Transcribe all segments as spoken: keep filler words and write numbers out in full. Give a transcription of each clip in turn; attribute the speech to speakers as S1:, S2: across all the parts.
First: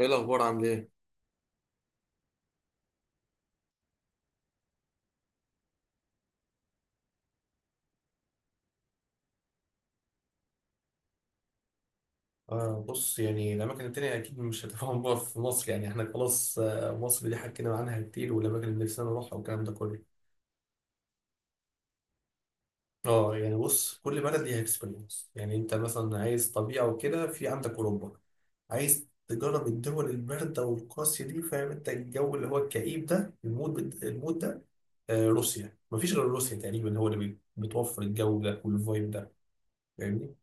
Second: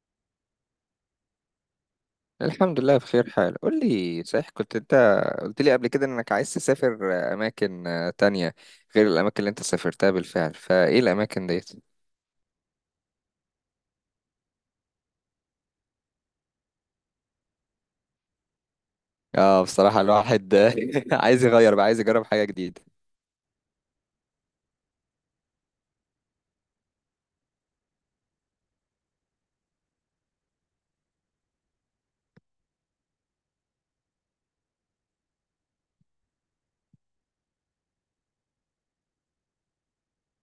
S1: ايه الاخبار؟ عامل ايه؟
S2: الحمد لله بخير حال. قول لي، صحيح كنت انت قلت لي قبل كده انك عايز تسافر اماكن تانية غير الاماكن اللي انت سافرتها بالفعل؟ فايه الاماكن ديت؟
S1: آه بص، يعني الأماكن التانية أكيد مش هتفهم. بقى في مصر يعني إحنا خلاص، آه مصر دي حكينا عنها كتير، والأماكن اللي نفسنا نروحها
S2: اه،
S1: والكلام ده
S2: بصراحة
S1: كله.
S2: الواحد عايز يغير بقى، عايز يجرب حاجة جديدة.
S1: آه يعني بص، كل بلد ليها إكسبيرينس. يعني أنت مثلا عايز طبيعة وكده، في عندك أوروبا. عايز تجرب الدول الباردة والقاسية دي، فاهم أنت الجو اللي هو الكئيب ده، المود بت- المود ده. آه روسيا، مفيش غير روسيا تقريبا هو اللي بي- بتوفر الجو ده والفايب ده. فاهمني؟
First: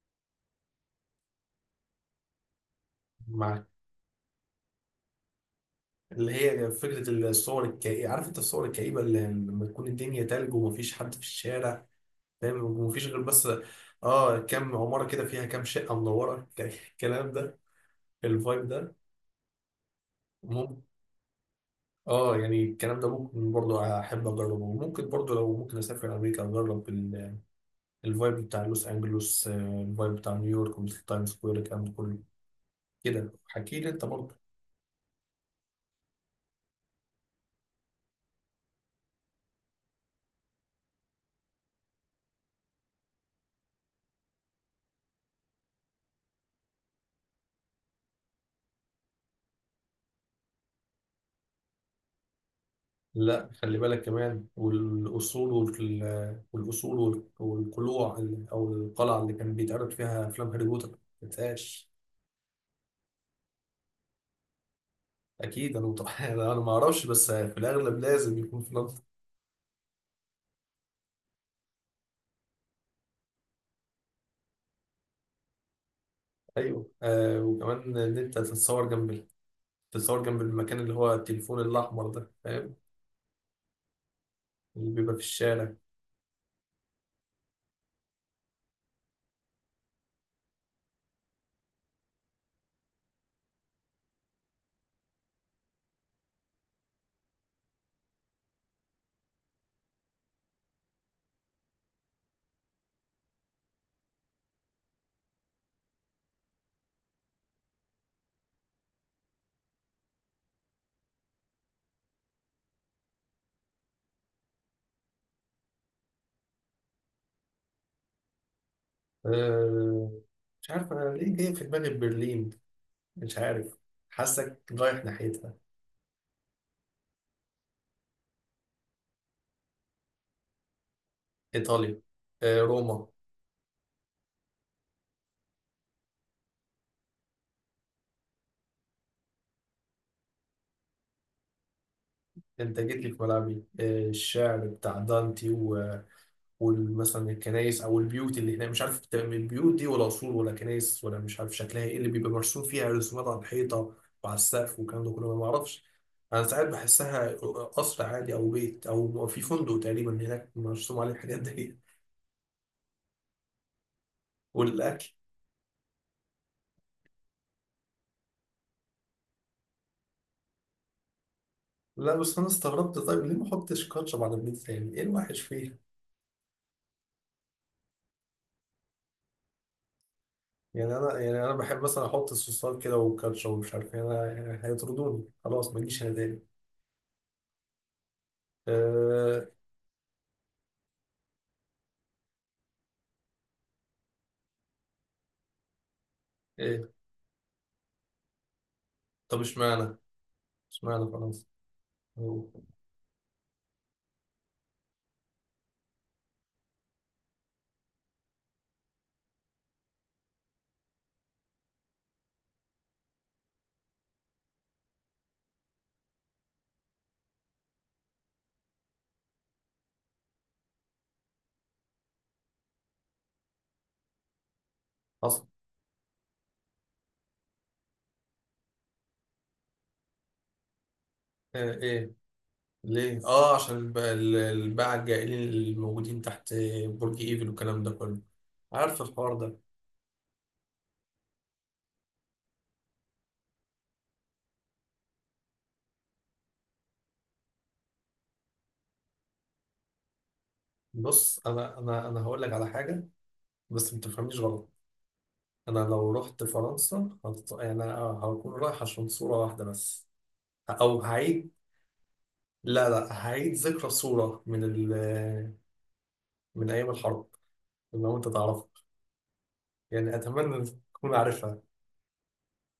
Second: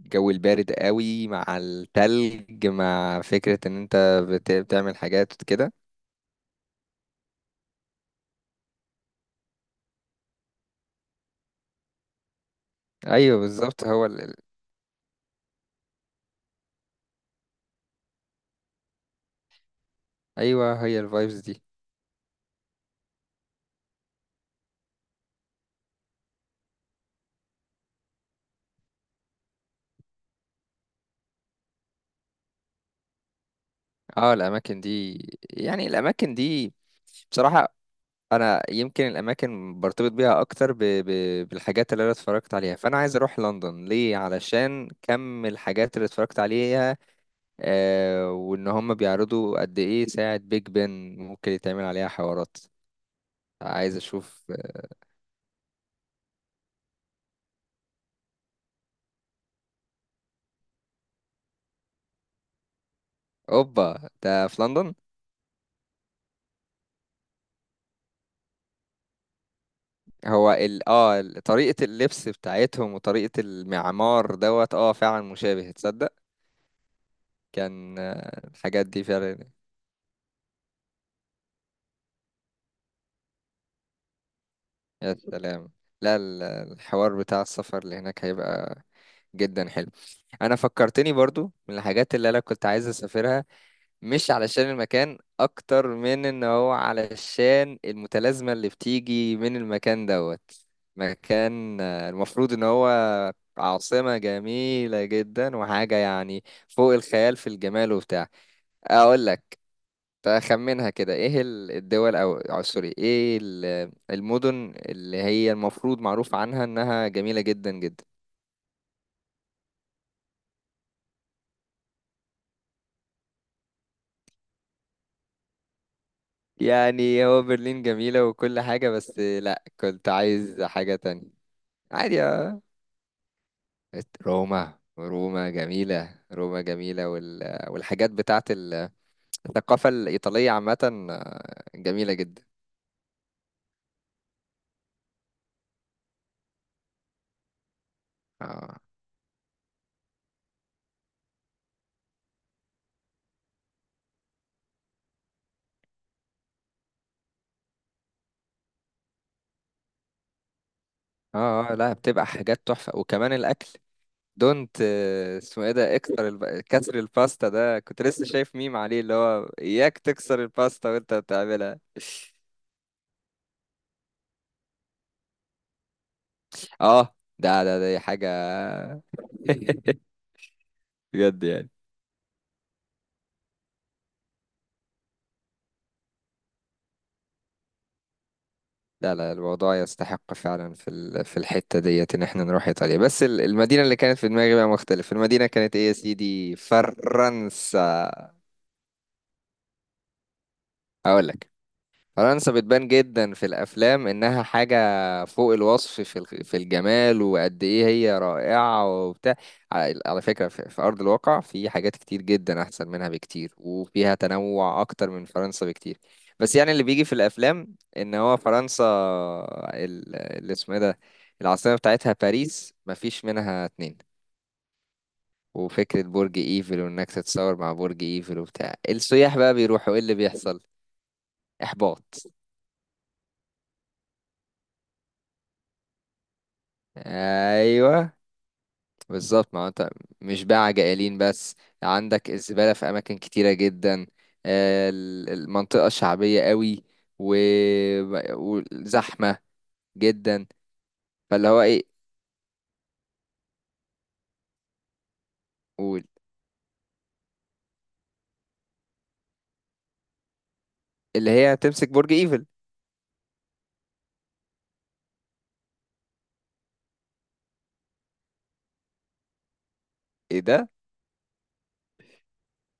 S2: الجو البارد قوي، مع التلج، مع فكرة
S1: مع
S2: ان انت بت- بتعمل حاجات كده.
S1: اللي هي فكرة الصور الكئيبة، عارف انت الصور الكئيبة اللي لما تكون الدنيا تلج ومفيش حد في الشارع، فاهم؟ ومفيش غير
S2: ايوه
S1: بس
S2: بالظبط، هو ال... ال-
S1: اه كام عمارة كده فيها كام شقة منورة الكلام ده، الفايب ده ممكن.
S2: ايوه، هي الفايبز دي.
S1: اه يعني الكلام ده ممكن برضو احب اجربه. وممكن برضو لو ممكن اسافر امريكا اجرب ال- الفايب بتاع لوس انجلوس، آه، الفايب بتاع نيويورك والتايم سكوير، الكلام ده كله. كده حكي لي انت
S2: اه،
S1: برضو.
S2: الاماكن دي يعني الاماكن دي، بصراحة، انا يمكن الاماكن برتبط بيها اكتر ب... ب... بالحاجات اللي انا اتفرجت عليها. فانا عايز اروح لندن ليه؟ علشان كم الحاجات اللي اتفرجت عليها، آه وان هم بيعرضوا قد ايه ساعة بيج بن، ممكن يتعمل عليها حوارات.
S1: لا خلي
S2: عايز
S1: بالك كمان،
S2: اشوف.
S1: والأصول وال- والأصول وال- والقلوع ال- أو القلعة اللي كان بيتعرض فيها أفلام هاري بوتر ما تنساش.
S2: اوبا، ده في لندن؟
S1: أكيد أنا متوقع أنا ما أعرفش، بس في الأغلب لازم يكون في لندن.
S2: هو ال... اه ال- طريقة اللبس بتاعتهم وطريقة المعمار دوت، اه فعلا مشابه، تصدق؟
S1: أيوه آه، وكمان
S2: كان،
S1: إن أنت
S2: آه، الحاجات
S1: تتصور
S2: دي
S1: جنب ال-
S2: فعلا.
S1: تتصور جنب المكان اللي هو التليفون الأحمر ده، فاهم؟ اللي بيبقى
S2: يا
S1: في
S2: سلام!
S1: الشارع.
S2: لا، ال- الحوار بتاع السفر اللي هناك هيبقى جدا حلو. انا فكرتني برضو من الحاجات اللي انا كنت عايز اسافرها، مش علشان المكان اكتر من ان هو علشان المتلازمة اللي بتيجي من المكان دوت. مكان، آه، المفروض ان هو عاصمة جميلة جدا، وحاجة يعني فوق الخيال في الجمال وبتاع. اقول لك، تخمنها كده، ايه ال- الدول، او أو سوري، ايه ال- المدن اللي هي المفروض معروف عنها انها جميلة جدا جدا؟
S1: آه مش عارف أنا ليه جاي في دماغي برلين، مش عارف. حاسك رايح ناحيتها؟
S2: يعني هو برلين جميلة وكل حاجة، بس لا، كنت عايز حاجة تانية.
S1: إيطاليا.
S2: عادي،
S1: آه
S2: اه.
S1: روما.
S2: روما روما جميلة، روما جميلة وال... والحاجات بتاعت ال- الثقافة الإيطالية عامة، آه، جميلة جدا.
S1: انت جيت لي في ملعبي، آه، الشعر بتاع دانتي، و- ومثلا الكنايس او البيوت اللي هناك،
S2: اه
S1: مش عارف بتبقى من البيوت دي ولا قصور ولا كنايس، ولا مش عارف شكلها ايه، اللي بيبقى مرسوم فيها رسومات على الحيطه وعلى السقف والكلام ده كله، أنا ما معرفش. انا ساعات بحسها قصر عادي او بيت او في فندق تقريبا هناك مرسوم عليه الحاجات
S2: اه آه،
S1: دي.
S2: لا، بتبقى حاجات تحفة، وكمان الأكل. دونت،
S1: والاكل،
S2: آه، اسمه ايه ده؟ اكتر الب... كسر الباستا، ده كنت لسه شايف ميم عليه اللي هو اياك تكسر الباستا وانت بتعملها.
S1: لا بس انا استغربت، طيب ليه ما احطش كاتشب على البيتزا؟ يعني ايه الوحش فيها؟
S2: اه، ده ده دي حاجة
S1: يعني انا،
S2: بجد
S1: يعني انا
S2: يعني؟
S1: بحب مثلا احط الصوصات كده والكاتشب ومش عارف إيه. انا يعني هيطردوني خلاص، ما اجيش انا تاني.
S2: لا، لا،
S1: آه
S2: الموضوع يستحق فعلا في ال- في الحتة ديت ان احنا نروح ايطاليا. بس ال- المدينة اللي كانت في دماغي بقى مختلف، المدينة كانت ايه يا سيدي؟
S1: إيه.
S2: فرنسا.
S1: طب اشمعنى؟ اشمعنى
S2: اقول
S1: فرنسا؟
S2: لك.
S1: هو.
S2: فرنسا بتبان جدا في الافلام انها حاجه فوق الوصف في الخ- في الجمال، وقد ايه هي رائعه وبتاع. على على فكره، في في ارض الواقع في حاجات كتير جدا احسن منها بكتير، وفيها تنوع اكتر من فرنسا بكتير. بس يعني اللي بيجي في الافلام ان هو فرنسا، ال- اللي اسمه إيه ده، العاصمه بتاعتها باريس، مفيش منها اتنين.
S1: حصل.
S2: وفكره برج ايفل، وانك تتصور مع برج ايفل وبتاع، السياح بقى بيروحوا، ايه اللي بيحصل؟
S1: آه
S2: احباط.
S1: إيه. ليه؟ آه عشان الب- ال- الباعة الجائلين اللي موجودين تحت برج إيفل والكلام ده
S2: ايوه
S1: كله. عارف الحوار
S2: بالظبط،
S1: ده.
S2: ما هو انت مش بقى جائلين بس، عندك الزبالة في أماكن كتيرة جدا، آه، ال- المنطقة شعبية قوي، و- وزحمة جدا.
S1: بص،
S2: فاللي هو
S1: أنا
S2: ايه،
S1: أنا أنا هقول لك على حاجة، بس ما تفهمنيش غلط. أنا
S2: قول،
S1: لو رحت فرنسا هت... يعني هكون رايح عشان صورة واحدة بس. أو
S2: اللي
S1: هعيد،
S2: هي تمسك برج ايفل؟
S1: لا لا، هعيد ذكرى صورة من ال... من أيام الحرب، لو أنت تعرفها. يعني
S2: ايه
S1: أتمنى إنك
S2: ده؟
S1: تكون عارفها.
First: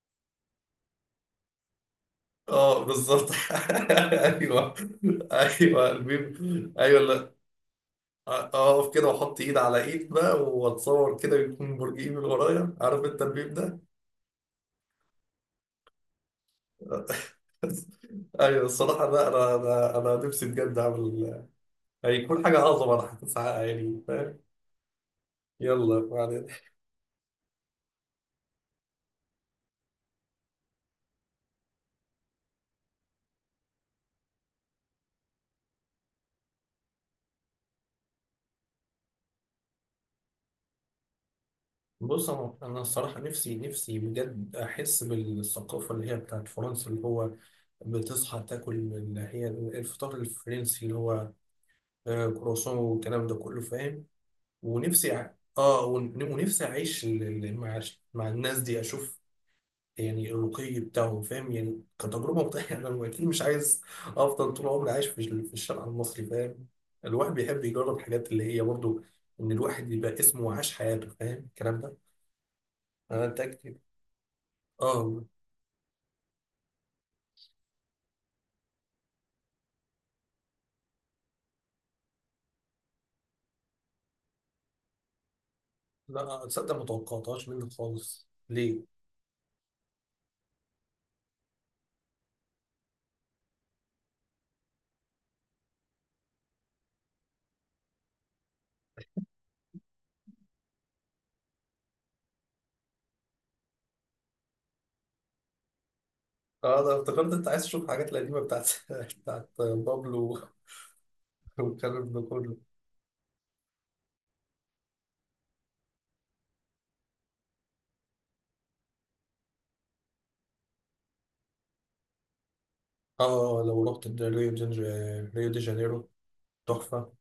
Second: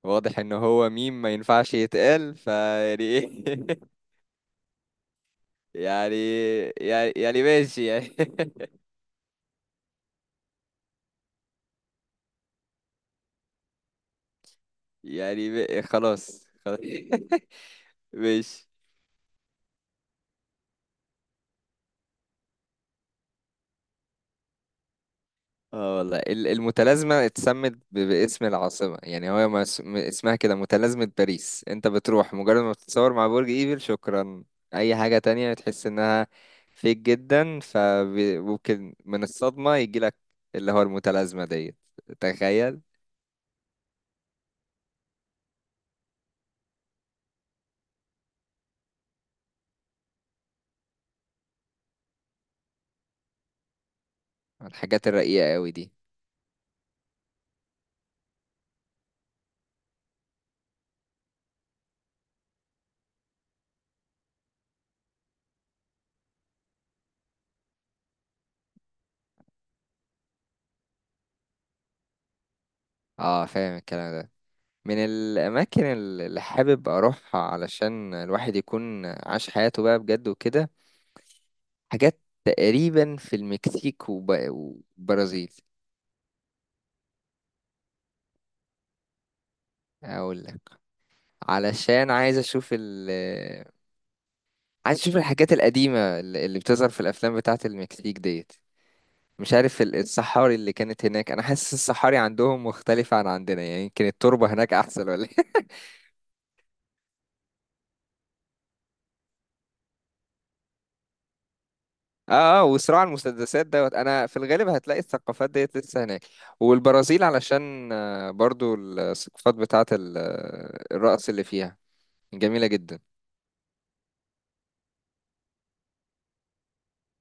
S2: واضح ان هو ميم ما ينفعش يتقال،
S1: اه
S2: فيعني
S1: بالظبط
S2: ايه
S1: ايوه. ايوه
S2: يعني،
S1: الميم، ايوه.
S2: يعني
S1: لا
S2: يعني ماشي يعني
S1: اقف كده واحط ايد على ايد بقى، واتصور كده يكون برج ايفل ورايا، عارف انت الميم ده؟
S2: يعني ب- خلاص، خلاص
S1: ايوه
S2: ماشي.
S1: الصراحه، لا انا انا انا نفسي بجد اعمل، هيكون حاجه اعظم، انا هتسعى يعني، فاهم؟
S2: اه
S1: يلا
S2: والله،
S1: بعدين.
S2: ال- المتلازمة اتسمت ب- باسم العاصمة، يعني هو ما اس- م- اسمها كده، متلازمة باريس. انت بتروح، مجرد ما بتتصور مع برج ايفل، شكرا. اي حاجة تانية تحس انها فيك جدا فممكن من الصدمة يجيلك، اللي هو المتلازمة ديت.
S1: بص انا انا
S2: تخيل.
S1: الصراحه، نفسي نفسي بجد احس بالثقافه اللي هي بتاعت فرنسا، اللي هو بتصحى تاكل اللي هي الفطار الفرنسي، اللي هو آه، كرواسون والكلام ده كله، فاهم؟
S2: الحاجات
S1: ونفسي أع-
S2: الرقيقة قوي
S1: اه
S2: دي.
S1: ون- ونفسي اعيش ال- ال- مع مع الناس دي، اشوف يعني الرقي بتاعهم، فاهم؟ يعني كتجربه مختلفه. انا اكيد مش عايز افضل طول عمري عايش في ال- في الشارع المصري، فاهم؟ الواحد بيحب يجرب الحاجات اللي هي برضو، ان الواحد يبقى اسمه وعاش حياته، فاهم الكلام ده؟ انا
S2: اه، فاهم
S1: اتاكد.
S2: الكلام ده. من
S1: اه
S2: الأماكن اللي حابب أروحها علشان الواحد يكون عاش حياته بقى بجد وكده، حاجات تقريبا في المكسيك وب- وبرازيل.
S1: لا تصدق، ما توقعتهاش منك خالص. ليه؟
S2: اقول لك. علشان عايز اشوف ال عايز اشوف الحاجات القديمة اللي اللي بتظهر في الافلام بتاعة المكسيك ديت. مش عارف ال- الصحاري اللي كانت هناك، انا حاسس الصحاري عندهم مختلفة عن عندنا، يعني يمكن التربة هناك احسن ولا إيه؟
S1: اه انا افتكرت انت عايز تشوف الحاجات القديمه بتاعت بتاعت بابلو والكلام ده كله.
S2: اه، اه، وصراع المسدسات دوت. انا في الغالب هتلاقي الثقافات ديت لسه هناك. والبرازيل علشان، آه، برضو الثقافات بتاعة ال- الرقص اللي فيها جميلة جدا.
S1: اه لو رحت ريو دي، ريو دي جانيرو، تحفة.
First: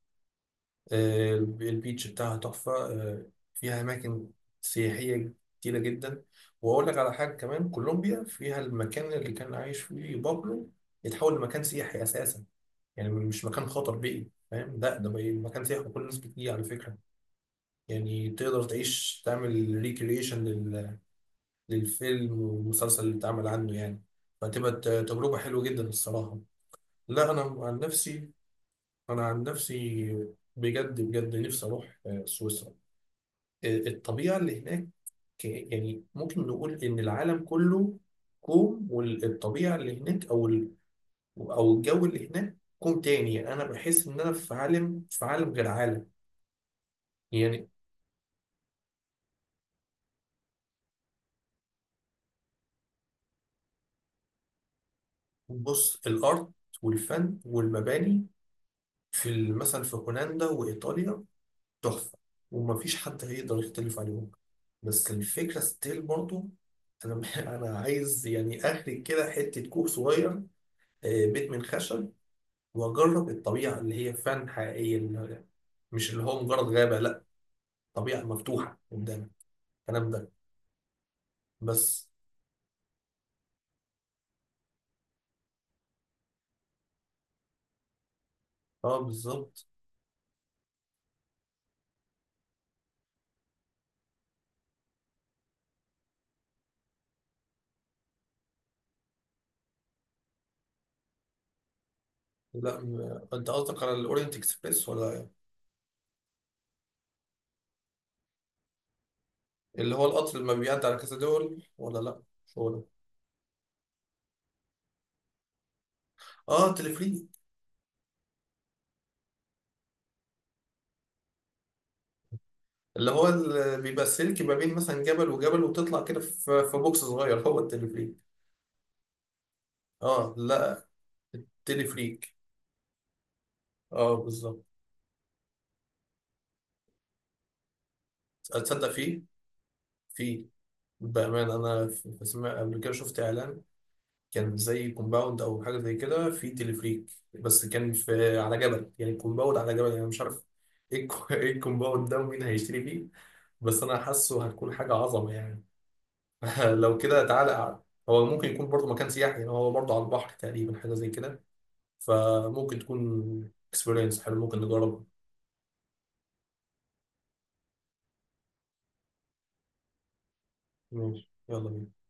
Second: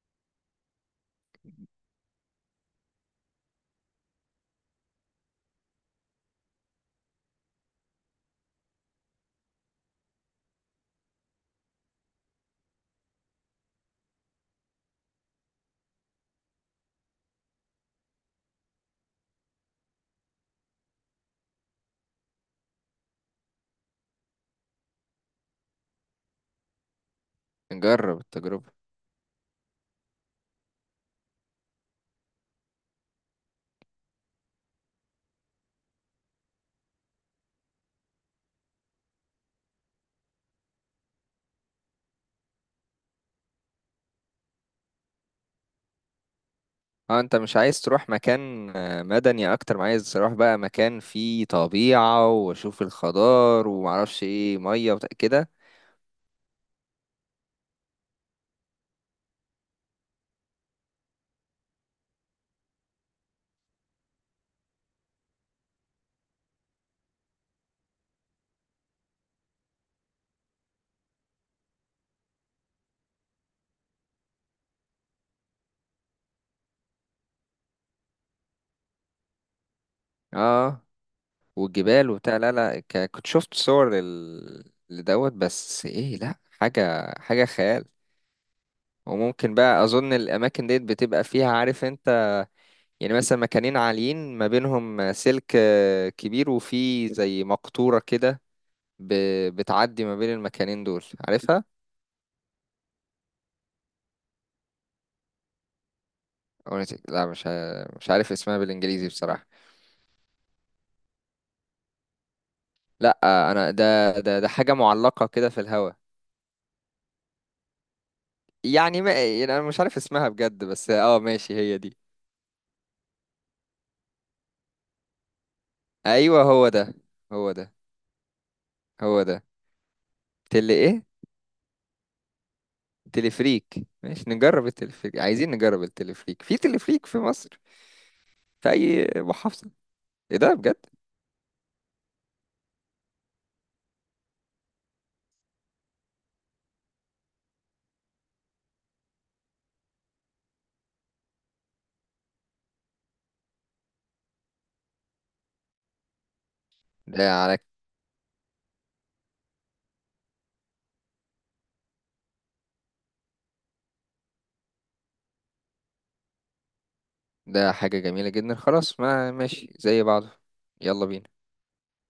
S1: آه، البيتش بتاعها تحفة. آه، فيها أماكن سياحية كتيرة جدا. وأقول لك على حاجة كمان، كولومبيا فيها المكان اللي كان عايش فيه بابلو، يتحول لمكان سياحي أساسا. يعني مش مكان خطر بيئي، فاهم؟ لا ده بقى مكان سياحي وكل الناس بتيجي. على فكرة يعني تقدر تعيش، تعمل ريكريشن للفيلم والمسلسل اللي اتعمل عنه يعني. فتبقى ت- تجربة حلوة جدا الصراحة. لا أنا عن
S2: نجرب
S1: نفسي،
S2: التجربة.
S1: أنا عن نفسي بجد بجد نفسي أروح آه، سويسرا. آه، الطبيعة اللي هناك، يعني ممكن نقول إن العالم كله كوم والطبيعة اللي هناك أو ال- أو الجو اللي هناك كوم تاني. يعني أنا بحس إن أنا في عالم، في عالم غير عالم
S2: اه، انت مش
S1: يعني.
S2: عايز تروح مكان آه، مدني اكتر ما عايز تروح بقى مكان فيه طبيعة، واشوف الخضار ومعرفش ايه، مية وت- كده.
S1: بص الأرض والفن والمباني في ال- مثلا في هولندا وإيطاليا تحفة، ومفيش حد هيقدر يختلف عليهم. بس الفكرة ستيل برضو، أنا أنا عايز يعني أخرج كده حتة كوخ صغير، آه، بيت من خشب، وأجرب الطبيعة اللي هي فعلا حقيقية، اللي مش اللي هو مجرد غابة، لأ، طبيعة مفتوحة قدامك، الكلام ده.
S2: اه،
S1: بس
S2: والجبال وبتاع. لا، لا، ك- كنت شفت صور لل- لدوت، بس ايه، لا، حاجة حاجة خيال.
S1: أه
S2: وممكن
S1: بالظبط.
S2: بقى اظن الاماكن ديت بتبقى فيها، عارف انت، يعني مثلا مكانين عاليين ما بينهم سلك، آه، كبير، وفيه زي مقطورة كده ب- بتعدي ما بين المكانين دول، عارفها؟
S1: لا م- أنت قصدك على الأورينت إكسبريس ولا إيه؟
S2: أغنية؟ لا، مش ع- مش عارف اسمها بالإنجليزي بصراحة.
S1: اللي هو القطر اللي ما بيعدي على كذا دول ولا لأ؟ مش هو ده؟
S2: لا، أنا، ده ده ده حاجة معلقة كده في الهوا.
S1: أه تلفريك.
S2: يعني ما، يعني أنا مش عارف اسمها بجد، بس اه ماشي، هي دي.
S1: اللي هو اللي بيبقى السلك ما بين مثلا جبل وجبل، وتطلع كده
S2: أيوه،
S1: في
S2: هو
S1: في
S2: ده،
S1: بوكس صغير،
S2: هو
S1: هو
S2: ده،
S1: التليفريك.
S2: هو ده.
S1: اه
S2: تلي
S1: لا
S2: إيه؟
S1: التليفريك.
S2: تلفريك.
S1: اه
S2: ماشي،
S1: بالظبط.
S2: نجرب التلفريك، عايزين نجرب التلفريك، في تلفريك في مصر؟ في
S1: اتصدق
S2: أي
S1: فيه؟
S2: محافظة؟ إيه
S1: فيه.
S2: ده بجد؟
S1: بأمانة أنا في في سمع قبل كده، شفت إعلان كان زي كومباوند أو حاجة زي كده فيه تليفريك، بس كان في على جبل. يعني كومباوند على جبل يعني، مش عارف إيه الكو- إيه الكومباوند ده ومين هيشتري فيه؟ بس أنا حاسه هتكون حاجة عظمة يعني. لو
S2: ده
S1: كده تعالى
S2: على.
S1: أعلى. هو ممكن يكون برضه مكان سياحي، يعني هو برضه على البحر تقريبا، حاجة زي كده. فممكن تكون اكسبيرينس حلو، ممكن نجرب.
S2: ده حاجة جميلة جدا. خلاص، ما ماشي، زي بعضه. يلا
S1: ماشي،
S2: بينا.
S1: يلا بينا.